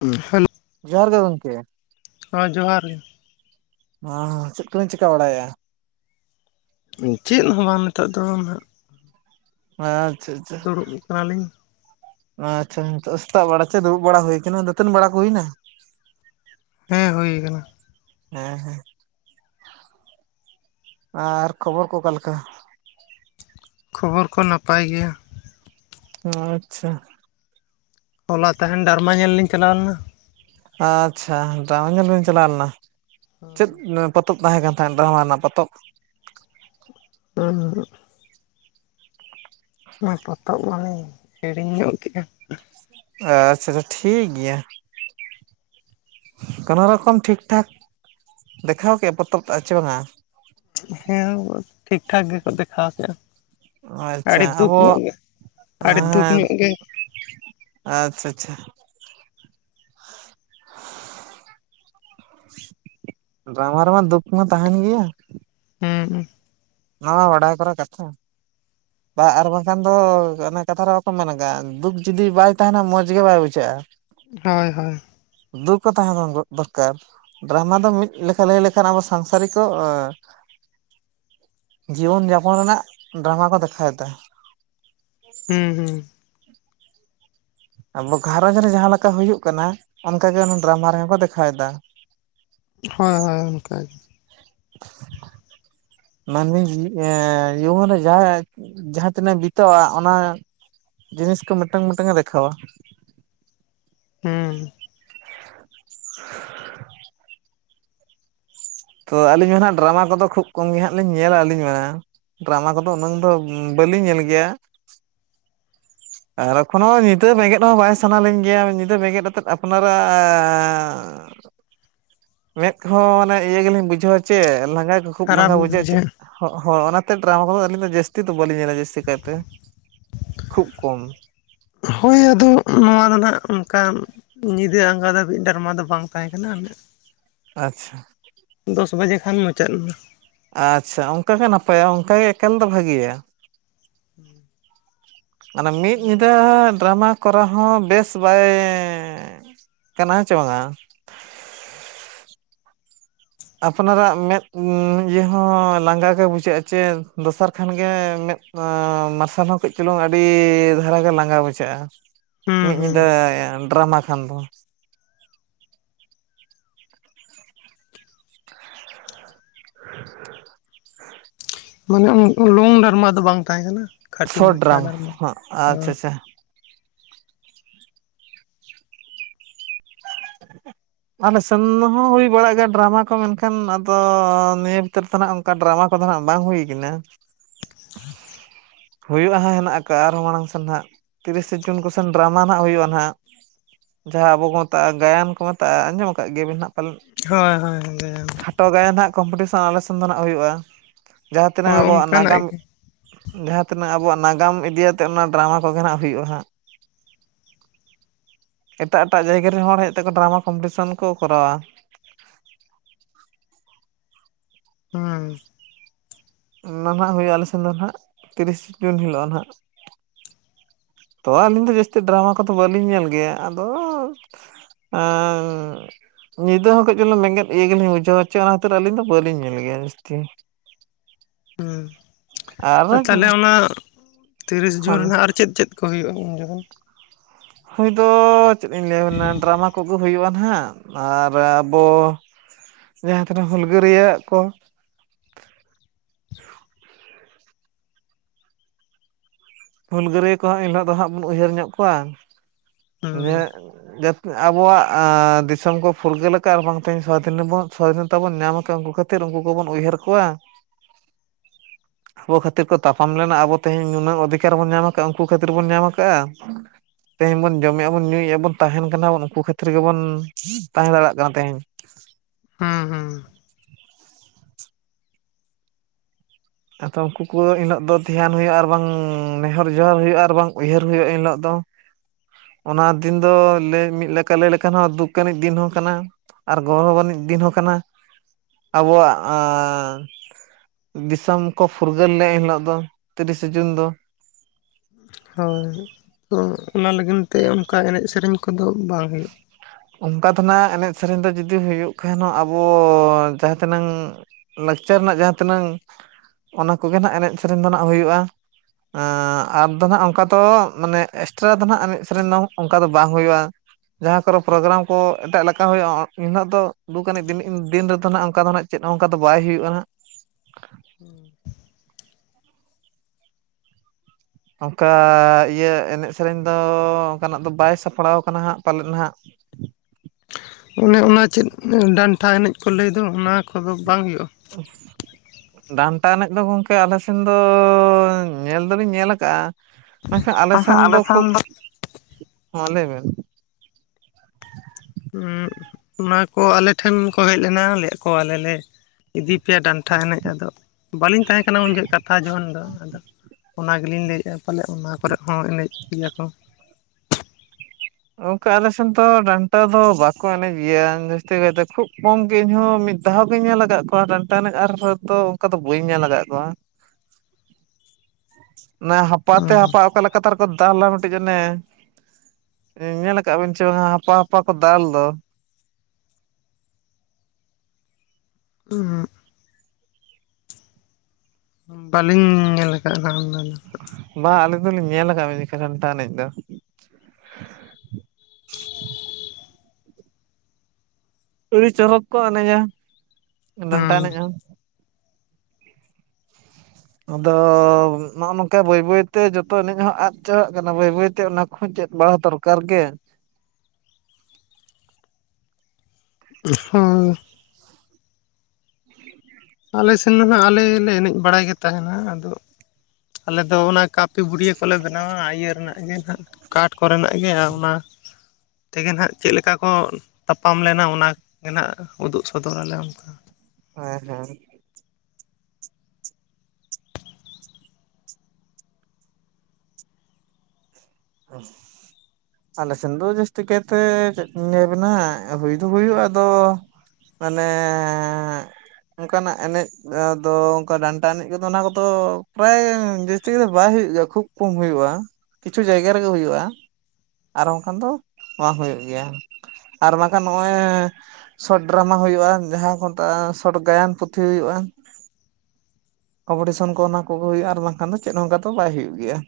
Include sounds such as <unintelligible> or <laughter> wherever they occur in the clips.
ᱦᱮᱸ, ᱦᱮᱞᱚᱣ ᱡᱚᱦᱟᱨ ᱜᱮ ᱜᱚᱝᱠᱮ ᱦᱚᱸ, ᱡᱚᱦᱟᱨ ᱜᱮ ᱦᱚᱸ ᱦᱚᱸ, ᱪᱮᱫ ᱠᱚᱵᱤᱱ ᱪᱤᱠᱟᱹ ᱵᱟᱲᱟᱭᱮᱫ-ᱟ? ᱪᱮᱫ ᱦᱚᱸ ᱵᱟᱝ ᱱᱤᱛᱚᱜ ᱫᱚ ᱱᱟᱜ ᱦᱟᱸ, ᱟᱪᱪᱷᱟ ᱟᱪᱷᱟ ᱫᱩᱲᱩᱵ ᱟᱠᱟᱱᱟᱞᱤᱧ ᱟᱪᱪᱷᱟ ᱱᱤᱛᱚᱜ ᱥᱮᱛᱟᱜ ᱵᱮᱲᱟ ᱪᱮ ᱫᱩᱲᱩᱵ ᱵᱟᱲᱟ ᱦᱩᱭ ᱫᱟᱹᱛᱟᱹᱣᱱᱤ ᱵᱟᱲᱟ ᱠᱚ ᱦᱩᱭ ᱱᱟ? ᱦᱮᱸ ᱦᱩᱭ ᱠᱟᱱᱟ ᱦᱮᱸ ᱦᱮᱸ, ᱟᱨ ᱠᱷᱚᱵᱚᱨ ᱠᱚ ᱚᱠᱟᱞᱮᱠᱟ? ᱠᱷᱚᱵᱚᱨ ᱠᱚ ᱱᱟᱯᱟᱭ ᱜᱮᱭᱟ ᱾ ᱟᱪᱪᱷᱟ ᱦᱚᱞᱟ ᱛᱟᱦᱮᱱ ᱰᱟᱨᱢᱟ ᱧᱮᱞ ᱞᱤᱧ ᱪᱟᱞᱟᱣ ᱞᱮᱱᱟ ᱾ ᱟᱪᱪᱷᱟ ᱰᱨᱟᱢᱟ ᱧᱮᱞ ᱵᱤᱱ ᱪᱟᱞᱟᱣ ᱞᱮᱱᱟ ᱪᱮᱫ ᱯᱚᱛ ᱛᱚᱵ ᱛᱟᱦᱮᱸ ᱠᱟᱱ ᱛᱟᱦᱮᱸᱫ ᱰᱨᱟᱢᱟ ᱨᱮᱱᱟᱜ ᱯᱚᱛᱚᱵ? ᱩ ᱚᱱᱟ ᱯᱚᱛᱚᱵ ᱢᱟᱞᱮᱧ ᱦᱤᱲᱤᱧ ᱧᱚᱜ ᱠᱮᱜᱼᱟ ᱾ ᱟᱪᱪᱷᱟ ᱪᱷᱟ ᱴᱷᱤᱠ ᱜᱤᱭᱟ ᱾ ᱠᱳᱱᱳ ᱨᱚᱠᱚᱢ ᱴᱷᱤᱠ-ᱴᱷᱟᱠ ᱫᱮᱠᱷᱟᱣ ᱠᱮᱜ ᱯᱚᱛᱚᱵ ᱥᱮ ᱵᱟᱝᱟ? ᱦᱮᱸ ᱴᱷᱤᱠ-ᱴᱷᱟᱠ ᱜᱮᱠᱚ ᱫᱮᱠᱷᱟᱣ ᱠᱮᱜᱼᱟ ᱾ ᱟᱪᱪᱷᱟ ᱟᱹᱰᱤ ᱫᱩᱠ ᱟᱵᱚ ᱧᱚᱜ ᱜᱮ, ᱟᱹᱰᱤ ᱫᱩᱠ ᱦᱮᱸ ᱧᱚᱜ ᱜᱮ᱾ ᱟᱪᱪᱷᱟ ᱪᱷᱟ ᱪᱷᱟ ᱰᱨᱟᱢᱟ ᱨᱮᱢᱟ ᱫᱩᱠ ᱢᱟ ᱛᱟᱦᱮᱸᱱ ᱜᱮᱭᱟ ᱾ ᱦᱩ ᱱᱚᱣᱟ ᱢᱟ ᱵᱟᱰᱟᱭ ᱠᱚᱨᱟ ᱠᱟᱛᱷᱟ ᱾ ᱵᱟ ᱟᱨ ᱵᱟᱝᱠᱷᱟᱱ ᱫᱚ ᱚᱱᱮ ᱠᱟᱛᱷᱟ ᱨᱮ ᱵᱟᱠᱚ ᱢᱮᱱᱟᱜᱼᱟ ᱫᱩᱠ ᱡᱩᱫᱤ ᱵᱟᱭ ᱛᱟᱦᱮᱸᱱᱟ ᱢᱚᱸᱡᱽ ᱜᱮ ᱵᱟᱭ ᱵᱩᱡᱷᱟᱹᱜᱼᱟ ᱾ ᱦᱳᱭ ᱦᱳᱭ ᱫᱩᱠ ᱦᱚᱸ ᱛᱟᱦᱮᱸ ᱫᱚ ᱫᱚᱨᱠᱟᱨ ᱰᱨᱟᱢᱟ ᱫᱚ ᱢᱤᱫ ᱞᱮᱠᱟ ᱞᱟᱹᱭ ᱞᱮᱠᱷᱟᱱ ᱟᱵᱚ ᱥᱟᱝᱥᱟᱨᱤ ᱠᱚ ᱡᱤᱭᱚᱱ ᱡᱟᱯᱚᱱ ᱨᱮᱱᱟᱜ ᱰᱨᱟᱢᱟ ᱠᱚ ᱫᱮᱠᱷᱟᱣᱮᱫᱟ ᱦᱩᱸ ᱦᱩᱸ ᱟᱵᱚ ᱜᱷᱟᱨᱚᱧᱡᱽ ᱨᱮ ᱡᱟᱦᱟᱸᱠᱟ ᱦᱩᱭᱩᱜ ᱠᱟᱱᱟ ᱚᱱᱠᱟ ᱜᱮ ᱚᱱᱟ ᱰᱨᱟᱢᱟ ᱨᱮ ᱦᱚᱸ ᱠᱚ ᱫᱮᱠᱷᱟᱣᱮᱫᱟ ᱦᱳᱭ ᱦᱳᱭ ᱚᱱᱠᱟ ᱜᱮ ᱢᱟᱱᱢᱤ ᱡᱩᱣᱚᱱ ᱨᱮ ᱡᱟᱦᱟᱸ ᱡᱟᱦᱟᱸ ᱛᱤᱱᱟᱹᱜ ᱵᱤᱛᱟᱹᱜᱼᱟ ᱚᱱᱟ ᱡᱤᱱᱤᱥ ᱠᱚ ᱢᱤᱫᱴᱟᱝ ᱢᱤᱫᱴᱟᱝ ᱮ ᱫᱮᱠᱷᱟᱣᱟ ᱦᱮᱸ <inaudible> ᱛᱚ ᱟᱹᱞᱤᱧ ᱢᱟ ᱦᱟᱸᱜ ᱰᱨᱟᱢᱟ ᱠᱚᱫᱚ ᱠᱷᱩᱵ ᱠᱚᱢ ᱜᱮ ᱦᱟᱸᱜ ᱞᱤᱧ ᱧᱮᱞᱟ ᱟᱹᱞᱤᱧ ᱢᱟ ᱰᱨᱟᱢᱟ ᱠᱚᱫᱚ ᱩᱱᱟᱹᱝ ᱫᱚ ᱵᱟᱹᱞᱤᱧ ᱧᱮᱞ ᱜᱮᱭᱟ ᱟᱨ ᱮᱠᱷᱚᱱᱳ ᱧᱤᱫᱟᱹ ᱵᱮᱸᱜᱮᱫ ᱦᱚᱸ ᱵᱟᱭ ᱥᱟᱱᱟ ᱞᱤᱧ ᱜᱮᱭᱟ ᱧᱤᱫᱟᱹ ᱵᱮᱸᱜᱮᱫ ᱟᱛᱮᱫ ᱟᱯᱱᱟᱨᱟᱜ ᱢᱮᱫ ᱠᱚᱦᱚᱸ ᱢᱟᱱᱮ ᱤᱭᱟᱹ ᱜᱮᱞᱤᱧ ᱵᱩᱡᱷᱟᱹᱣᱟ ᱪᱮ ᱞᱟᱸᱜᱟ ᱠᱚ ᱠᱷᱩᱜ ᱠᱷᱟᱨᱟᱯ ᱞᱟᱸᱜᱟ ᱜᱮ ᱵᱩᱡᱷᱟᱹᱜ ᱪᱮ ᱦᱳᱭ ᱚᱱᱟᱛᱮ ᱰᱨᱟᱢᱟ ᱠᱚᱫᱚ ᱟᱹᱞᱤᱧ ᱫᱚ ᱡᱟᱹᱥᱛᱤ ᱫᱚ ᱵᱟᱹᱞᱤᱧ ᱧᱮᱞᱟ ᱡᱟᱹᱥᱛᱤ ᱠᱟᱭᱛᱮ ᱠᱷᱩᱵ ᱠᱚᱢ ᱦᱳᱭ ᱟᱫᱚ ᱱᱚᱣᱟ ᱫᱚ ᱱᱟᱜ ᱚᱱᱠᱟᱟᱱ ᱧᱤᱫᱟᱹ ᱟᱸᱜᱟ ᱫᱷᱟᱹᱵᱤᱡ ᱰᱟᱨᱢᱟ ᱫᱚ ᱵᱟᱝ ᱛᱟᱦᱮᱸ ᱠᱟᱱᱟ ᱩᱱᱟᱹᱜ ᱟᱪᱪᱷᱟ ᱫᱚᱥ ᱵᱟᱡᱮ ᱠᱷᱟᱱ ᱢᱩᱪᱟᱹᱫ ᱞᱮᱱᱟ ᱟᱪᱪᱷᱟ ᱚᱱᱠᱟ ᱜᱮ ᱱᱟᱯᱟᱭᱟ ᱚᱱᱠᱟ ᱜᱮ ᱮᱠᱟᱞ ᱫᱚ ᱵᱷᱟᱜᱮᱭᱟ <inaudible> ᱢᱟᱱᱮ ᱢᱤᱫ ᱧᱤᱫᱟᱹ ᱰᱨᱟᱢᱟ ᱠᱚᱨᱟᱣ ᱦᱚᱸ ᱵᱮᱥ ᱵᱟᱭ ᱠᱟᱱᱟ ᱥᱮ ᱵᱟᱝᱟ ᱟᱯᱱᱟᱨᱟᱜ ᱢᱮᱫ ᱤᱭᱟᱹ ᱦᱚᱸ ᱞᱟᱸᱜᱟ ᱜᱮ ᱵᱩᱡᱷᱟᱹᱜᱼᱟ ᱪᱮ ᱫᱚᱥᱟᱨ ᱠᱷᱟᱱᱜ ᱜᱮ ᱢᱮᱫ ᱢᱟᱨᱥᱟᱞ ᱦᱚᱸ ᱠᱟᱹᱡ ᱪᱩᱞᱩᱝ ᱟᱹᱰᱤ ᱫᱷᱟᱨᱟ ᱜᱮ ᱞᱟᱸᱜᱟ ᱵᱩᱡᱷᱟᱹᱜᱼᱟ ᱦᱩᱸ ᱢᱤᱫ ᱦᱩᱸ ᱧᱤᱫᱟᱹ ᱰᱨᱟᱢᱟ ᱠᱷᱟᱱ ᱫᱚ <inaudible> <unintelligible> ᱢᱟᱱᱮ ᱞᱚᱝ ᱰᱟᱨᱢᱟ ᱫᱚ ᱵᱟᱝ ᱛᱟᱦᱮᱸ ᱠᱟᱱᱟ ᱠᱷᱟᱴᱩ ᱥᱚᱨᱴ ᱢᱟᱪᱷᱟ ᱰᱟᱨᱢᱟ ᱰᱨᱟᱢᱟ ᱦᱮᱸ ᱟᱪᱪᱷᱟ ᱟᱪᱪᱷᱟ <unintelligible> ᱟᱞᱮ ᱥᱮᱱ ᱦᱚᱸ ᱦᱩᱭ ᱵᱟᱲᱟᱜ ᱜᱮᱭᱟ ᱰᱨᱟᱢᱟ ᱠᱚ ᱢᱮᱱᱠᱷᱟᱱ ᱟᱫᱚ ᱱᱤᱭᱟᱹ ᱵᱷᱤᱛᱤᱨ ᱛᱮ ᱱᱟᱜ ᱚᱱᱠᱟ ᱰᱨᱟᱢᱟ ᱠᱚᱫᱚ ᱦᱟᱸᱜ ᱵᱟᱝ ᱦᱩᱭ ᱠᱟᱱᱟ᱾ ᱦᱩᱭᱩᱜᱼᱟ ᱦᱟᱸᱜ ᱦᱮᱱᱟᱜ ᱟᱠᱟᱫᱼᱟ ᱟᱨᱦᱚᱸ ᱢᱟᱲᱟᱝ ᱥᱮᱱ ᱦᱟᱸᱜ ᱛᱤᱨᱤᱥᱮ ᱡᱩᱱ ᱠᱚᱥᱮᱱ ᱰᱨᱟᱢᱟ ᱱᱟᱸᱜ ᱦᱩᱭᱩᱜᱼᱟ ᱦᱟᱸᱜ ᱡᱟᱦᱟᱸ ᱟᱵᱚ ᱵᱚᱱ ᱢᱮᱛᱟᱜᱼᱟ ᱜᱟᱭᱟᱱ ᱠᱚ ᱢᱮᱛᱟᱜᱼᱟ ᱟᱸᱡᱚᱢ ᱟᱠᱟᱫ ᱜᱮᱭᱟᱵᱤᱱ ᱦᱟᱸᱜ ᱦᱳᱭ ᱦᱳᱭ ᱦᱳᱭ ᱜᱟᱭᱟᱱ ᱛᱚ ᱜᱟᱭᱟᱱ ᱱᱟᱸᱜ ᱠᱚᱢᱯᱤᱴᱤᱥᱮᱱ ᱟᱞᱮ ᱥᱮᱱ ᱫᱚ ᱱᱟᱸᱜ ᱦᱩᱭᱩᱜᱼᱟ ᱡᱟᱦᱟᱸ ᱛᱤᱱᱟᱹᱜ ᱦᱳᱭ ᱟᱵᱚᱣᱟᱜ ᱚᱱᱠᱟᱱᱟᱜ ᱱᱟᱜᱟᱢ ᱜᱮ ᱡᱟᱦᱟᱸ ᱛᱤᱱᱟᱹᱜ ᱟᱵᱚᱣᱟᱜ ᱱᱟᱜᱟᱢ ᱤᱫᱤᱭᱟᱛᱮᱫ ᱚᱱᱟ ᱰᱨᱟᱢᱟ ᱠᱚᱜᱮ ᱦᱟᱸᱜ ᱦᱩᱭᱩᱜᱼᱟ ᱦᱟᱸᱜ ᱮᱴᱟᱜ ᱮᱴᱟᱜ ᱡᱟᱭᱜᱟ ᱨᱮᱱ ᱦᱚᱲ ᱦᱮᱡ ᱛᱮᱠᱚ ᱰᱨᱟᱢᱟ ᱠᱚᱢᱯᱤᱴᱤᱥᱮᱱ ᱠᱚ ᱠᱚᱨᱟᱣᱟ ᱦᱩᱸ ᱚᱱᱟ ᱱᱟᱸᱦᱟᱜ ᱦᱩᱭᱩᱜᱼᱟ ᱟᱞᱮ ᱥᱮᱱ ᱫᱚ ᱦᱟᱸᱜ ᱛᱤᱨᱤᱥ ᱡᱩᱱ ᱦᱤᱞᱳᱜ ᱱᱟᱸᱜ ᱛᱚ ᱟᱹᱞᱤᱧ ᱫᱚ ᱡᱟᱹᱥᱛᱤ ᱰᱨᱟᱢᱟ ᱠᱚᱫᱚ ᱵᱟᱹᱞᱤᱧ ᱧᱮᱞ ᱜᱮᱭᱟ ᱟᱫᱚ ᱟᱸᱨ ᱧᱤᱫᱟᱹ ᱦᱚᱸ ᱠᱟᱹᱡᱽ ᱵᱮᱸᱜᱮᱫ ᱤᱭᱟᱹ ᱜᱮᱞᱤᱧ ᱵᱩᱡᱷᱟᱹᱣᱟ ᱪᱮ ᱚᱱᱟ ᱠᱷᱟᱹᱛᱤᱨ ᱟᱹᱞᱤᱧ ᱫᱚ ᱵᱟᱹᱞᱤᱧ ᱧᱮᱞ ᱜᱮᱭᱟ ᱡᱟᱹᱥᱛᱤ ᱟᱨ ᱦᱮᱸ ᱛᱟᱦᱚᱞᱮ ᱚᱱᱟ ᱛᱤᱨᱤᱥ ᱡᱩᱱ ᱦᱟᱞᱮ ᱨᱮᱱᱟᱜ ᱟᱨ ᱱᱟᱸ ᱪᱮᱫ ᱪᱮᱫ ᱠᱚ ᱦᱩᱭᱩᱜᱼᱟ ᱩᱱ ᱡᱚᱠᱷᱚᱱ ᱦᱩᱭ ᱫᱚ ᱪᱮᱫ ᱤᱧ ᱞᱟᱹᱭᱟᱵᱱᱟ ᱰᱨᱟᱢᱟ ᱠᱚ ᱜᱩ ᱦᱩᱭᱩᱜᱼᱟ ᱱᱟᱸᱜ ᱟᱨ ᱟᱵᱚ ᱡᱟᱦᱟᱸ ᱛᱤᱱᱟᱹᱜ ᱦᱩᱞ ᱜᱟᱹᱨᱤᱭᱟᱹ ᱟᱜ ᱠᱚ ᱯᱷᱩᱞᱜᱟᱹᱨᱭᱟᱹ ᱠᱚᱦᱟᱸᱜ ᱮᱱᱦᱤᱞᱳᱜ ᱫᱚ ᱦᱟᱸᱜ ᱵᱚᱱ ᱩᱭᱦᱟᱹᱨ ᱧᱚᱜ ᱠᱚᱣᱟ ᱦᱩᱸ ᱡᱮ ᱡᱟ ᱟᱵᱚᱣᱟᱜ ᱫᱤᱥᱚᱢ ᱠᱚ ᱯᱷᱩᱨᱜᱟᱹᱞ ᱟᱠᱟᱫ ᱟᱨ ᱵᱟᱝ ᱛᱮᱦᱮᱧ ᱥᱟᱛᱤᱱ ᱵᱚᱱ ᱥᱟᱫᱷᱤᱱᱚᱛᱟ ᱵᱚᱱ ᱧᱟᱢ ᱟᱠᱟᱫ ᱩᱱᱠᱩ ᱠᱷᱟᱹᱛᱤᱨ ᱛᱤᱨ ᱩᱱᱠᱩ ᱠᱚᱵᱚᱱ ᱩᱭᱦᱭᱟᱹᱨ ᱠᱚᱣᱟ ᱟᱵᱚ ᱠᱷᱟᱹᱛᱤᱨ ᱠᱚ ᱛᱟᱯᱟᱢ ᱞᱮᱱᱟ ᱟᱵᱚ ᱛᱮᱦᱮᱧ ᱱᱩᱱᱟᱹᱜ ᱚᱫᱷᱤᱠ ᱠᱟᱨ ᱵᱚᱱ ᱧᱟᱢ ᱠᱟᱜᱼᱟ ᱩᱱᱠᱩ ᱠᱷᱟᱹᱛᱤᱨ ᱵᱚᱱ ᱧᱟᱢ ᱠᱟᱜᱼᱟ ᱛᱮᱦᱮᱧ ᱵᱚᱱ ᱡᱚᱢᱮᱫᱼᱟ ᱵᱚᱱ ᱧᱩᱭᱮᱫᱼᱟ ᱵᱚᱱ ᱛᱟᱦᱮᱱ ᱠᱟᱱᱟ ᱵᱚᱱ ᱩᱱᱠᱩ ᱠᱷᱟᱛᱤᱨ ᱜᱮᱵᱚᱱ ᱛᱟᱦᱮᱸ ᱫᱟᱲᱮᱭᱟᱜ ᱠᱟᱱᱟ ᱛᱟᱦᱮᱸᱧ ᱦᱩᱸ ᱦᱩ ᱟᱫᱚ ᱩᱱᱠᱩ ᱠᱚ ᱮᱱᱤᱞᱳᱜ ᱫᱚ ᱫᱷᱮᱭᱟᱱ ᱦᱩᱭᱩᱜᱼᱟ ᱟᱨ ᱵᱟᱝ ᱱᱮᱦᱚᱨ ᱡᱚᱦᱟᱨ ᱦᱩᱭᱩᱜᱼᱟ ᱟᱨ ᱵᱟᱝ ᱩᱭᱦᱟᱹᱨ ᱦᱩᱭᱩᱜᱼᱟ ᱤᱱ ᱦᱤᱞᱳᱜ ᱫᱚ ᱚᱱᱟ ᱫᱤᱱ ᱫᱚ ᱞᱟᱹᱭ ᱢᱤᱫ ᱞᱮᱠᱟ ᱞᱟᱹᱭ ᱞᱮᱠᱷᱟᱱ ᱦᱚᱸ ᱫᱩᱠ ᱟᱹᱱᱤᱡ ᱫᱤᱱ ᱦᱚᱸ ᱠᱟᱱᱟ ᱟᱨ ᱜᱚᱨᱚᱵ ᱟᱱᱤᱡᱽ ᱫᱤᱱ ᱦᱚᱸ ᱠᱟᱱᱟ ᱟᱵᱚᱣᱟᱜ ᱟᱸ ᱫᱤᱥᱚᱢ ᱠᱚ ᱯᱷᱩᱨᱜᱟᱹᱞ ᱞᱮᱫ ᱮᱱ ᱦᱤᱞᱳᱜ ᱫᱚ ᱛᱤᱨᱤᱥᱮ ᱡᱩᱱ ᱫᱚ ᱦᱳᱭ ᱛᱚ ᱚᱱᱟ ᱞᱟᱹᱜᱤᱱ ᱛᱮ ᱚᱱᱠᱟ ᱮᱱᱮᱡᱽ ᱥᱮᱨᱮᱧ ᱠᱚ ᱫᱚ ᱵᱟᱝ ᱦᱩᱭᱩᱜᱼᱟ᱾ ᱚᱱᱠᱟ ᱫᱚᱱᱟᱜ ᱮᱱᱮᱡᱽ ᱥᱮᱨᱮᱧ ᱫᱚ ᱡᱩᱫᱤ ᱦᱩᱭᱩᱜ ᱠᱷᱟᱱ ᱟᱵᱚ ᱡᱟᱦᱟᱸ ᱛᱤᱱᱟᱹᱝ ᱞᱟᱠᱪᱟᱨ ᱨᱮᱱᱟᱜ ᱡᱟᱦᱟᱸ ᱛᱤᱱᱟᱹᱜ ᱚᱱᱟ ᱠᱚᱜᱮ ᱱᱟᱸᱜ ᱮᱱᱮᱡᱽ ᱥᱮᱨᱮᱧ ᱫᱚ ᱱᱟᱸᱜ ᱦᱩᱭᱩᱜᱼᱟ᱾ ᱟᱸ ᱟᱨ ᱫᱚ ᱦᱟᱸᱜ ᱚᱱᱠᱟ ᱫᱚ ᱢᱟᱱᱮ ᱮᱥᱴᱨᱟ ᱫᱚ ᱦᱟᱸᱜ ᱮᱱᱮᱡᱽ ᱥᱮᱨᱮᱧ ᱫᱚ ᱚᱱᱠᱟ ᱫᱚ ᱵᱟᱝ ᱦᱩᱭᱩᱼᱟ᱾ ᱡᱟᱦᱟᱸ ᱠᱚᱨᱚ ᱯᱨᱳᱜᱨᱟᱢ ᱠᱚ ᱮᱴᱟᱜ ᱞᱮᱠᱟ ᱦᱩᱭᱩᱜᱼᱟ ᱤᱱᱦᱤᱞᱚᱜ ᱫᱚ ᱫᱩᱠᱷ ᱟᱹᱱᱤᱡᱽ ᱫ ᱫᱤᱱ ᱨᱮ ᱫᱚ ᱱᱟᱸᱜ ᱚᱱᱠᱟ ᱫᱚ ᱱᱟᱸᱜ ᱪᱮᱫ ᱚᱱᱠᱟ ᱫᱚ ᱵᱟᱭ ᱦᱩᱭᱩᱜᱼᱟ ᱱᱟᱦᱟᱸᱜ ᱦᱩᱸ ᱚᱱᱠᱟ ᱤᱭᱟᱹ ᱮᱱᱮᱡᱽ ᱥᱮᱨᱮᱧ ᱫᱚ ᱚᱱᱠᱟᱱᱟᱜ ᱫᱚ ᱵᱟᱭ ᱥᱟᱯᱲᱟᱣ ᱠᱟᱱᱟ ᱦᱟᱸᱜ ᱯᱟᱞᱮᱫ ᱱᱟᱦᱟᱸᱜ ᱚᱱᱮ ᱚᱱᱟ ᱪᱮᱫ ᱰᱟᱱᱴᱷᱟ ᱮᱱᱮᱡᱽ ᱠᱚ ᱞᱟᱹᱭ ᱫᱚ ᱚᱱᱟ ᱠᱚᱫᱚ ᱵᱟᱝ ᱦᱩᱭᱩᱜᱼᱟ? <inaudible> ᱰᱟᱱᱴᱟ ᱮᱱᱮᱡᱽ ᱫᱚ ᱜᱚᱝᱠᱮ ᱟᱞᱮ ᱥᱮᱱ ᱫᱚ ᱧᱮᱞ ᱫᱚᱞᱤᱧ ᱧᱮᱞ ᱟᱠᱟᱜᱼᱟ᱾ ᱢᱮᱱᱠᱷᱟᱱ ᱟᱞᱮ ᱥᱮᱱ ᱫᱚ ᱠᱷᱩᱵ ᱦᱚᱸ ᱞᱟᱹᱭ ᱵᱮᱱ ᱚᱸᱢ ᱚᱱᱟ ᱠᱚ ᱟᱞᱮ ᱴᱷᱮᱱ ᱠᱚ ᱦᱮᱡᱽ ᱞᱮᱱᱟ ᱞᱮᱭᱟᱫ ᱠᱚᱣᱟ ᱞᱮ ᱟᱞᱮ ᱞᱮ ᱤᱫᱤ ᱯᱮᱭᱟ ᱰᱟᱱᱴᱟ ᱮᱱᱮᱡᱽ ᱟᱫᱚ ᱵᱟᱹᱞᱤᱧ ᱛᱟᱦᱮᱸ ᱠᱟᱱᱟ ᱩᱱ ᱡᱚᱦᱚᱜ ᱠᱟᱛᱷᱟ ᱡᱚᱠᱷᱚᱱ ᱫᱚ ᱟᱫᱚ ᱚᱱᱟ ᱜᱮᱞᱤᱧ ᱞᱟᱹᱭᱮᱫᱼᱟ ᱯᱚᱞᱮᱫ ᱚᱱᱟ ᱠᱚᱨᱮ ᱦᱚᱸ ᱮᱱᱮᱡᱽ ᱜᱮᱭᱟ ᱠᱚ ᱜᱚᱝᱠᱮ ᱟᱞᱮᱥᱮᱱ ᱫᱚ ᱰᱟᱱᱴᱟ ᱫᱚ ᱵᱟᱠᱚ ᱮᱱᱮᱡᱽ ᱜᱮᱭᱟ ᱡᱟᱹᱥᱛᱤ ᱠᱟᱭᱛᱮ ᱠᱷᱩᱵ ᱠᱚᱢ ᱜᱮ ᱤᱧᱦᱚᱸ ᱫᱷᱚᱣ ᱜᱤᱧ ᱧᱮᱞ ᱟᱠᱟᱫ ᱠᱚᱣᱟ ᱰᱟᱱᱴᱟ ᱮᱱᱮᱡᱽ ᱟᱨ ᱦᱚᱭ ᱛᱚ ᱚᱱᱠᱟ ᱫᱚ ᱵᱟᱹᱧ ᱧᱮᱞ ᱟᱠᱟᱫ ᱠᱚᱣᱟ᱾ ᱚᱱᱮ ᱦᱟᱯᱟ ᱛᱮ ᱦᱟᱯᱟ ᱚᱠᱟ ᱞᱮᱠᱟ ᱛᱮ ᱟᱨ ᱠᱚ ᱫᱟᱞᱟ ᱢᱤᱫᱴᱤᱡ ᱚᱱᱮ ᱧᱮᱞ ᱟᱠᱟᱫ ᱵᱤᱱ ᱥᱮ ᱵᱟᱝ ᱦᱟᱯᱟᱼ ᱦᱟᱯᱟ ᱠᱚ ᱫᱟᱞ ᱫᱚ ᱦᱩᱸ ᱩᱸ ᱵᱟᱹᱞᱤᱧ ᱧᱮᱞ ᱟᱠᱟᱼᱟᱜ ᱩᱱᱟᱹᱜ ᱫᱚ ᱦᱟᱸᱜ ᱵᱟ ᱟᱹᱞᱤᱧ ᱫᱚ ᱞᱤᱧ ᱧᱮᱞ ᱟᱠᱟᱫ ᱢᱤᱫ ᱡᱚᱠᱷᱮᱡᱽ ᱰᱟᱱᱴᱟ ᱮᱱᱮᱡ ᱫᱚ ᱟᱹᱰᱤ ᱪᱚᱨᱚᱠ ᱠᱚ ᱮᱱᱮᱡᱟᱹ ᱰᱟᱱᱴᱟ ᱮᱱᱮᱡ ᱦᱚᱸ᱾ ᱟᱫᱚ ᱱᱚᱜᱼᱚ ᱱᱚᱝᱠᱟ ᱵᱟᱹᱭ ᱵᱟᱹᱭᱛᱮ ᱡᱚᱛᱚ ᱮᱱᱮᱡ ᱦᱚᱸ ᱟᱫ ᱪᱟᱜ ᱠᱟᱱᱟ ᱵᱟᱹᱭ ᱵᱟᱹᱭᱛᱮ ᱚᱱᱟ ᱠᱚ᱾ ᱠᱷᱚᱡ ᱪᱮᱫ ᱵᱟᱲᱟ ᱫᱚᱨᱠᱟᱨ ᱜᱮ᱾ ᱦᱚᱭ ᱟᱞᱮ ᱥᱮᱱ ᱢᱟ ᱦᱟᱜ ᱟᱞᱮ ᱞᱮ ᱮᱱᱮᱡ ᱵᱟᱲᱟᱭ ᱜᱮ ᱛᱟᱦᱮᱱᱟ ᱟᱫᱚ ᱟᱞᱮ ᱫᱚ ᱚᱱᱟ ᱠᱟᱹᱯᱤ ᱵᱩᱰᱭᱟᱹ ᱠᱚᱞᱮ ᱵᱮᱱᱟᱣᱟ ᱤᱭᱟᱹ ᱨᱮᱱᱟᱜ ᱜᱮ ᱱᱟᱦᱟᱜ᱾ ᱠᱟᱴ ᱠᱚᱨᱮᱱᱟᱜ ᱜᱮ ᱚᱱᱟ ᱛᱮᱜᱮ ᱱᱟᱦᱟᱜ ᱪᱮᱫ ᱞᱮᱠᱟ ᱠᱚ ᱛᱟᱯᱟᱢ ᱞᱮᱱᱟ ᱚᱱᱟᱜᱮ ᱱᱟᱦᱟᱜ ᱩᱫᱩᱜ ᱥᱚᱫᱚᱨ ᱟᱞᱮ ᱚᱱᱠᱟ ᱾ ᱦᱮᱸ ᱦᱮᱸ ᱦ <inaudible> ᱟᱞᱮ ᱥᱮᱱ ᱫᱚ ᱡᱟᱹᱥᱛᱤ ᱠᱟᱭᱛᱮ ᱪᱮᱫ ᱞᱟᱹᱭ ᱵᱮᱮᱱᱟ ᱦᱩᱭ ᱫᱚ ᱦᱩᱭᱩᱜᱼᱟ ᱟᱫᱚ ᱢᱟᱱᱮ ᱚᱱᱠᱟᱱᱟᱜ ᱮᱱᱮᱡ ᱟᱫᱚ ᱚᱱᱠᱟ ᱰᱟᱱᱴᱟ ᱮᱱᱤᱡ ᱠᱚᱫᱚ ᱚᱱᱟ ᱠᱚᱫᱚ ᱯᱨᱟᱭ ᱡᱟᱹᱥᱛᱤᱮᱫ ᱵᱟᱭ ᱦᱩᱭᱩᱜ ᱜᱮᱭᱟ ᱠᱷᱩᱵ ᱠᱚᱢ ᱦᱩᱭᱩᱜᱼᱟ᱾ ᱠᱤᱪᱷᱩ ᱡᱟᱭᱜᱟ ᱨᱮ ᱜᱮ ᱦᱩᱭᱩᱜᱼᱟ ᱟᱨ ᱵᱟᱝᱠᱷᱟᱱ ᱫᱚ ᱵᱟᱝ ᱦᱩᱭᱩᱜ ᱜᱮᱭᱟ ᱾ ᱟᱨ ᱵᱟᱝᱠᱷᱟᱱ ᱱᱚᱜᱼᱚᱭ ᱥᱚᱨᱚᱴ ᱰᱨᱟᱢᱟ ᱦᱩᱭᱩᱜᱼᱟ ᱡᱟᱦᱟᱸ ᱠᱚ ᱢᱮᱛᱟᱜᱼᱟ ᱥᱚᱨᱚᱴ ᱜᱟᱭᱟᱱ ᱯᱩᱛᱷᱤ ᱦᱩᱭᱩᱜᱼᱟ᱾ ᱠᱚᱢᱯᱤᱴᱤᱥᱚᱱ ᱠᱚ ᱚᱱᱟ ᱠᱚ ᱦᱩᱭᱩᱜ-ᱟ ᱟᱨ ᱵᱟᱝᱠᱷᱟᱱ ᱫᱚ ᱪᱮᱫ ᱚᱱᱠᱟ ᱫᱚ ᱵᱟᱭ ᱦᱩᱭᱩᱜ ᱜᱮᱭᱟ᱾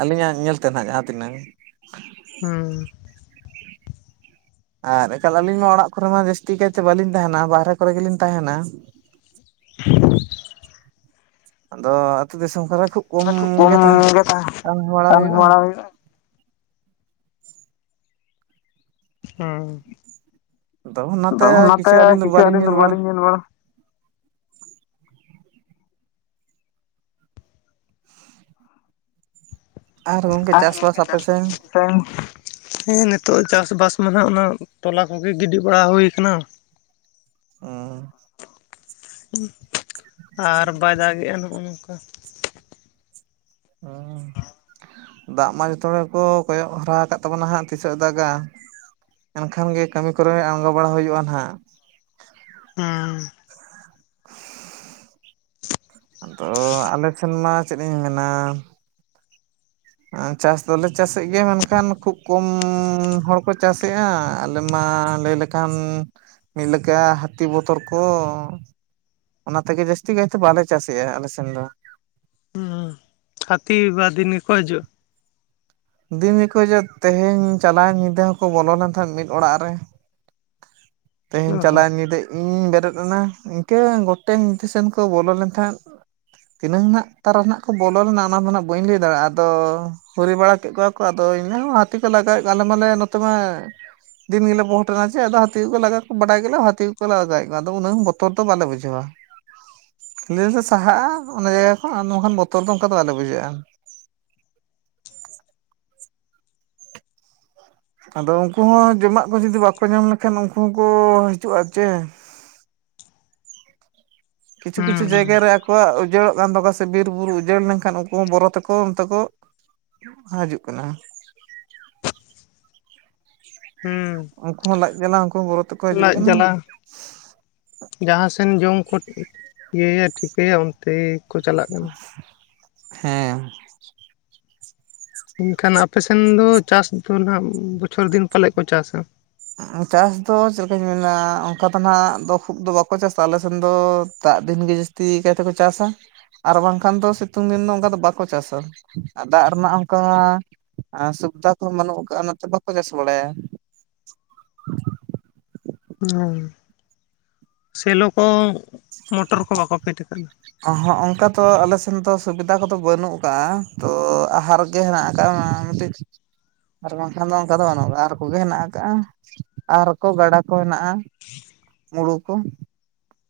ᱟᱹᱞᱤᱧᱟᱜ ᱧᱮᱞ ᱛᱮᱱᱟᱦᱟᱜ ᱡᱟᱦᱟᱸ ᱛᱤᱱᱟᱹᱜ ᱦᱩᱸ ᱟᱨ ᱮᱱᱠᱟᱞ ᱟᱹᱞᱤᱧ ᱢᱟ ᱚᱲᱟᱜ ᱠᱚᱨᱮ ᱢᱟ ᱡᱟᱹᱥᱛᱤ ᱠᱟᱭᱛᱮ ᱵᱟᱹᱞᱤᱧ ᱛᱟᱦᱮᱱᱟ ᱵᱟᱦᱨᱮ ᱠᱚᱨᱮ ᱜᱮᱞᱤᱧ ᱛᱟᱦᱮᱱᱟ ᱾ ᱟᱫᱚ ᱟᱹᱛᱩ ᱫᱤᱥᱚᱢ ᱠᱚᱨᱮ ᱠᱷᱩᱵ ᱠᱚᱢ ᱜᱮ ᱛᱟᱦᱮᱸ ᱵᱟᱲᱟ ᱠᱟᱹᱢᱤ ᱦᱩᱭᱩᱜ-ᱟ ᱾ ᱦᱩᱭᱩᱜᱼᱟ ᱦᱩᱸ ᱫᱚ ᱚᱱᱟ ᱛᱟᱹ ᱠᱤᱪᱷᱩ ᱟᱹᱞᱤᱧ ᱫᱚ ᱵᱟᱹᱞᱤᱧ ᱧᱮᱞ ᱵᱟᱲᱟ᱾ ᱟᱨ ᱜᱚᱝᱠᱟᱮ ᱪᱟᱥᱵᱟᱥ ᱠᱚᱫᱚ ᱾ ᱚ ᱦᱮᱸ ᱱᱤᱛᱚᱜ ᱪᱟᱥ ᱵᱟᱥ ᱢᱟ ᱱᱟᱦᱟᱜ ᱚᱱᱟ ᱴᱚᱞᱟ ᱠᱚᱜᱮ ᱜᱤᱰᱤ ᱵᱟᱲᱟ ᱦᱩᱭᱩ ᱟᱠᱟᱱᱟ ᱚᱩᱸ ᱦᱮᱸ <inaudible> <inaudible> ᱟᱨ ᱵᱟᱭ ᱫᱟᱜᱮᱜ-ᱟ ᱱᱚᱜ-ᱚ ᱱᱚᱝᱠᱟ ᱾ ᱦᱮᱸ ᱫᱟᱜ ᱢᱟ ᱡᱚᱛᱚ ᱦᱚᱲ ᱜᱮ ᱠᱚ ᱠᱚᱭᱚᱜ ᱦᱟᱨᱟ ᱟᱠᱟᱫ ᱛᱟᱵᱚᱱᱟ ᱦᱜ ᱛᱤᱥ ᱦᱚᱸ ᱫᱟᱜᱟ ᱾ ᱮᱱᱠᱷᱟᱱ ᱜᱮ ᱠᱟᱹᱢᱤ ᱠᱚᱨᱮ ᱟᱬᱜᱚ ᱵᱟᱲᱟ ᱦᱩᱭᱩᱜ-ᱟ ᱱᱟᱦᱟᱜ ᱾ ᱦᱩᱸ ᱟᱫᱚ ᱟᱞᱮ ᱥᱮᱱ ᱢᱟ ᱪᱮᱫ ᱞᱤᱧ ᱢᱮᱱᱟ ᱾ ᱪᱟᱥ ᱫᱚᱞᱮ ᱪᱟᱥᱮᱫ ᱜᱮᱭᱟ ᱢᱮᱱᱠᱷᱟᱱ ᱠᱷᱩᱵ ᱠᱚᱢ ᱦᱚᱲ ᱠᱚ ᱪᱟᱥᱮᱫ-ᱟ ᱟᱞᱮ ᱢᱟ ᱞᱟᱹᱭ ᱞᱮ ᱮᱠᱷᱟᱱ ᱢᱤᱫ ᱞᱮᱠᱟ ᱦᱟᱹᱛᱤ ᱵᱚᱛᱚᱨ ᱠᱚ᱾ ᱚᱱᱟ ᱛᱮᱜᱮ ᱡᱟᱹᱥᱛᱤ ᱠᱟᱭᱛᱮ ᱵᱟᱞᱮ ᱪᱟᱥᱮᱫ-ᱟ ᱟᱞᱮ ᱥᱮᱱ ᱫᱚ᱾ ᱦᱟᱛᱤ ᱵᱟ ᱫᱤᱱ ᱠᱚᱭᱦᱤᱡᱩᱜ ᱫᱤᱱ ᱜᱮᱠᱚ ᱦᱮᱡ ᱛᱮᱦᱮᱧ ᱪᱟᱞᱟᱣᱧ ᱧᱤᱫᱟᱹ ᱦᱚᱸᱠᱚ ᱵᱚᱞᱚ ᱞᱮᱱ ᱛᱟᱦᱮᱸᱫ ᱢᱤᱫ ᱚᱲᱟᱜ ᱨᱮ ᱛᱮᱦᱤᱧ ᱚ ᱦᱚᱸ ᱪᱟᱞᱟᱜ ᱧᱤᱫᱟᱹ ᱤᱧ ᱵᱮᱨᱮᱫ ᱮᱱᱟ ᱤᱱᱠᱟᱹ ᱜᱚᱴᱮᱱ ᱫᱤᱥᱤᱥᱮᱱ ᱠᱚ ᱵᱚᱞᱚ ᱞᱮᱱᱛᱟᱦᱮᱱ᱾ ᱛᱤᱱᱟᱹᱝ ᱱᱟᱜ ᱛᱟᱨᱟ ᱨᱮᱱᱟᱜ ᱠᱚ ᱵᱚᱞᱚ ᱞᱮᱱᱟ ᱚᱱᱟ ᱫᱚ ᱦᱱᱟᱜ ᱵᱟᱹᱧ ᱞᱟᱹᱭ ᱫᱟᱲᱮᱭᱟᱜ-ᱟ ᱟᱫᱚ ᱦᱚᱨᱤ ᱵᱟᱲᱟ ᱠᱮᱫ ᱠᱚᱣᱟ ᱠᱚ ᱟᱫᱚ ᱤᱧ ᱦᱚᱸ ᱦᱟᱹᱛᱤ ᱠᱚ ᱞᱟᱜᱟᱣᱮᱫ ᱠᱚᱣᱟᱞᱮ ᱢᱟᱞᱮ ᱱᱚᱛᱮ ᱢᱟ᱾ ᱫᱤᱱ ᱜᱮᱞᱮ ᱵᱚᱦᱚᱴᱮᱱᱟ ᱪᱮ ᱟᱫᱚ ᱦᱟᱹᱛᱤ ᱞᱟᱜ ᱵᱟᱰᱟᱭ ᱜᱮᱞᱮ ᱦᱟᱹᱛᱤ ᱠᱚᱞᱮᱟᱜᱟᱣᱮᱫ ᱠᱚᱣᱟ ᱟᱫᱚ ᱩᱱᱟᱹᱜ ᱵᱚᱛᱚᱨ ᱫᱚ ᱵᱟᱞᱮ ᱵᱩᱡᱷᱟᱹᱣᱟ᱾ ᱠᱷᱞ ᱞᱮ ᱥᱟᱦᱟᱜ-ᱟ ᱚᱱᱟ ᱡᱟᱭᱜᱟ ᱠᱷᱚᱱᱫᱚ ᱵᱟᱝᱠᱷᱟᱱ ᱵᱚᱛᱚᱨ ᱫᱚ ᱚᱱᱠᱟ ᱫᱚ ᱵᱟᱞᱮ ᱵᱩᱡᱷᱟᱹᱜ-ᱟ ᱟᱫᱚ ᱩᱱᱠᱩ ᱦᱚᱸ ᱡᱚᱢᱟᱜ ᱠᱚ ᱡᱩᱫᱤ ᱵᱟᱠᱚ ᱧᱟᱢ ᱞᱮᱠᱷᱟᱱ ᱩᱱᱠᱩ ᱦᱚᱸᱠᱚ ᱦᱤᱡᱩᱜ-ᱟ ᱪᱮ ᱠᱤᱪᱷᱩ ᱠᱤᱪᱷᱩ ᱦᱩᱸ ᱦᱩᱸ ᱡᱟᱭᱜᱟ ᱨᱮ ᱟᱠᱚᱣᱟᱜ ᱩᱡᱟᱹᱲᱚᱜ ᱠᱟᱱ ᱛᱟᱠᱚᱣᱟ ᱥᱮ ᱵᱤᱨ ᱵᱩᱨᱩ ᱩᱡᱟᱹᱲ ᱞᱮᱱᱠᱷᱟᱱ ᱩᱱᱠᱩ ᱦᱚᱸ ᱵᱚᱨᱚ ᱛᱮᱠᱚ ᱚᱱᱛᱮ ᱠᱚ ᱦᱤᱡᱩᱜ ᱠᱟᱱᱟ ᱾ ᱩᱱᱠᱩ ᱦᱚᱸ ᱞᱟᱡ ᱡᱟᱞᱟ ᱩᱱᱠᱩ ᱦᱚᱸ ᱵᱚᱨᱚ ᱛᱮᱠᱚ ᱦᱤᱡᱩᱜ ᱞᱟᱡ ᱠᱟᱱᱟ ᱡᱟᱞᱟ᱾ ᱡᱟᱦᱟᱸᱥᱮᱱ ᱡᱚᱢᱠᱩ ᱤᱭᱟᱹᱭᱟ ᱴᱷᱤᱠᱟᱹᱭᱟ ᱚᱱᱛᱮᱠᱚ ᱪᱟᱞᱟᱜ ᱠᱟᱱᱟ᱾ ᱦᱮᱸ ᱮᱱᱠᱷᱟᱱ ᱟᱯᱮᱥᱱ ᱫᱚ ᱪᱟᱥ ᱫᱚ ᱱᱟᱱᱟᱜ ᱵᱚᱪᱷᱚᱨ ᱫᱤᱱ ᱯᱟᱞᱮᱫ ᱠᱚ ᱪᱟᱥᱟ? ᱪᱟᱥ ᱫᱚ ᱪᱮᱫ ᱞᱮᱠᱟᱧ ᱢᱮᱱᱟ ᱚᱱᱠᱟ ᱫᱚ ᱱᱟᱜ ᱫᱚ ᱠᱷᱩᱵ ᱫᱚ ᱵᱟᱠᱚ ᱪᱟᱥᱟ ᱟᱞᱮ ᱥᱮᱱ ᱫᱚ ᱫᱟᱜ ᱫᱤᱱᱜ ᱡᱟᱹᱥᱛᱤ ᱛᱤᱠᱟᱭᱛᱮᱠᱚ ᱪᱟᱥ-ᱟ᱾ ᱟᱨ ᱵᱟᱝᱠᱷᱟᱱ ᱫᱚ ᱥᱤᱛᱩᱝ ᱫᱤᱱ ᱫᱚ ᱚᱱᱠᱟ ᱫᱚ ᱵᱟᱠᱚ ᱪᱟᱥ-ᱟ ᱫᱟᱜ ᱨᱮᱱᱟᱜ ᱚᱱᱠᱟ ᱟᱨ ᱥᱩᱵᱤᱫᱷᱟ ᱠᱚᱦᱚᱸ ᱵᱟᱹᱱᱩᱜ ᱠᱫᱟ-ᱟ ᱚᱱᱟᱛᱮ ᱵᱟᱠᱚ ᱪᱟᱥ ᱵᱟᱲᱟᱭᱟ <inaudible> ᱦᱸ ᱥᱮᱞᱚ ᱠᱚ ᱢᱚᱴᱚᱨ ᱠᱚ ᱵᱟᱠᱚ ᱯᱷᱮᱰ ᱟᱠᱟᱫᱟ ᱦᱚᱸ ᱚᱱᱠᱟ ᱛᱚ ᱟᱞᱮ ᱥᱮᱱ ᱫᱚ ᱥᱩᱵᱤᱫᱟ ᱠᱚᱫᱚ ᱵᱟᱹᱱᱩᱜ ᱟᱠᱟᱜ ᱛᱚ ᱟᱦᱟᱨ ᱜᱮ ᱦᱮᱱᱟᱜ ᱟᱠᱟᱫ ᱢᱟ ᱢᱤᱫᱴᱤᱡ ᱟᱨ ᱵᱟᱝᱠᱷᱟᱱ ᱫᱚ ᱚᱱᱠᱟ ᱫᱚ ᱵᱟᱹᱱᱩᱜ ᱟᱨ ᱠᱚᱜᱮ ᱦᱮᱱᱟᱜ ᱟᱠᱟᱜ-ᱟ ᱟᱨ ᱠᱚ ᱜᱟᱰᱟ ᱠᱚ ᱦᱮᱱᱟᱜ-ᱟ ᱢᱩᱲᱩ ᱠᱚ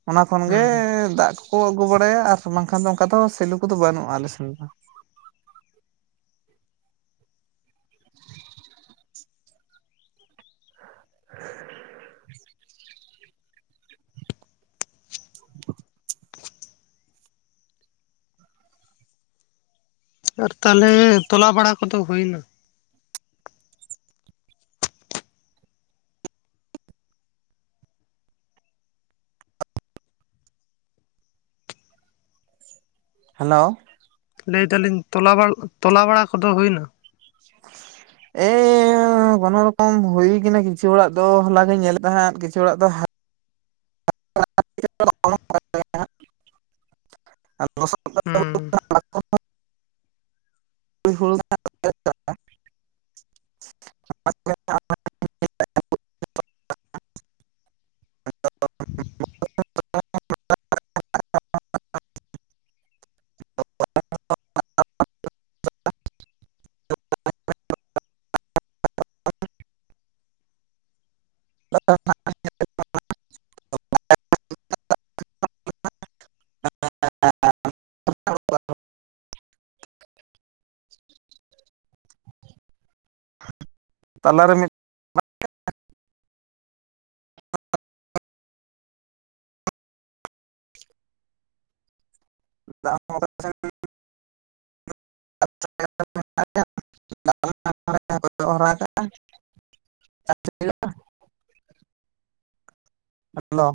ᱚᱱᱟ ᱠᱷᱚᱱ ᱜᱮ ᱦᱩᱸ ᱫᱟᱜ ᱠᱚ ᱠᱚ ᱟᱹᱜᱩ ᱵᱟᱲᱟᱭᱟ ᱟᱨ ᱵᱟᱝᱠᱷᱟᱱ ᱫᱚ ᱚᱱᱠᱟ ᱫᱚ ᱥᱮᱞᱚ ᱠᱚᱫᱚ ᱵᱟᱹᱱᱩᱜ-ᱟ ᱟᱞᱮ ᱥᱮᱱ ᱫᱚ <inaudible> <inaudible> ᱟᱨ ᱛᱟᱦᱚᱞᱮ ᱛᱚᱞᱟ ᱵᱟᱲᱟ ᱠᱚᱫᱚ ᱦᱩᱭᱱᱟ ᱦᱮᱞᱳ ᱞᱟᱹᱭᱫᱟᱞᱤᱧ ᱛᱚᱞᱟ ᱵᱟ ᱛᱚᱞᱟ ᱵᱟᱲᱟ ᱠᱚᱫᱚ ᱦᱩᱭᱮᱱᱟ ᱮᱻ ᱠᱚᱱᱳ ᱨᱚᱠᱚᱢ ᱦᱩᱭ ᱠᱟᱱᱟ ᱠᱤᱪᱷᱩ ᱦᱚᱲᱟᱜ ᱫᱚ। ᱦᱚᱞᱟᱜᱮᱧ ᱧᱮᱞᱮᱫ ᱛᱟᱦᱮᱸᱫ ᱠᱤᱪᱷᱩ ᱦᱚᱲᱟᱜ ᱫᱚ, <inaudible> ᱟᱯᱮ ᱚᱱᱛᱮ ᱫᱚ ᱟᱨ ᱞᱚᱥᱚᱫ ᱠᱮᱫᱟ? <inaudible> ᱦᱩᱸ ᱦᱩᱭ ᱠᱟᱱᱟ, ᱦᱚᱞᱟ, ᱪ <inaudible> ᱟ <inaudible> <unintelligible> ᱟᱫᱚ ᱦᱳᱭ ᱪᱟᱵᱟ, <inaudible> ᱠᱷᱟᱛᱟᱨ ᱱᱟᱠ, <inaudible> ᱛᱟᱞᱟᱨᱮ ᱢᱤᱫ, ᱫᱟᱜ <unintelligible> ᱠᱚ ᱡᱚᱜ ᱦᱚᱨᱟᱠᱟᱜᱼᱟ। ᱦᱮᱞᱳ,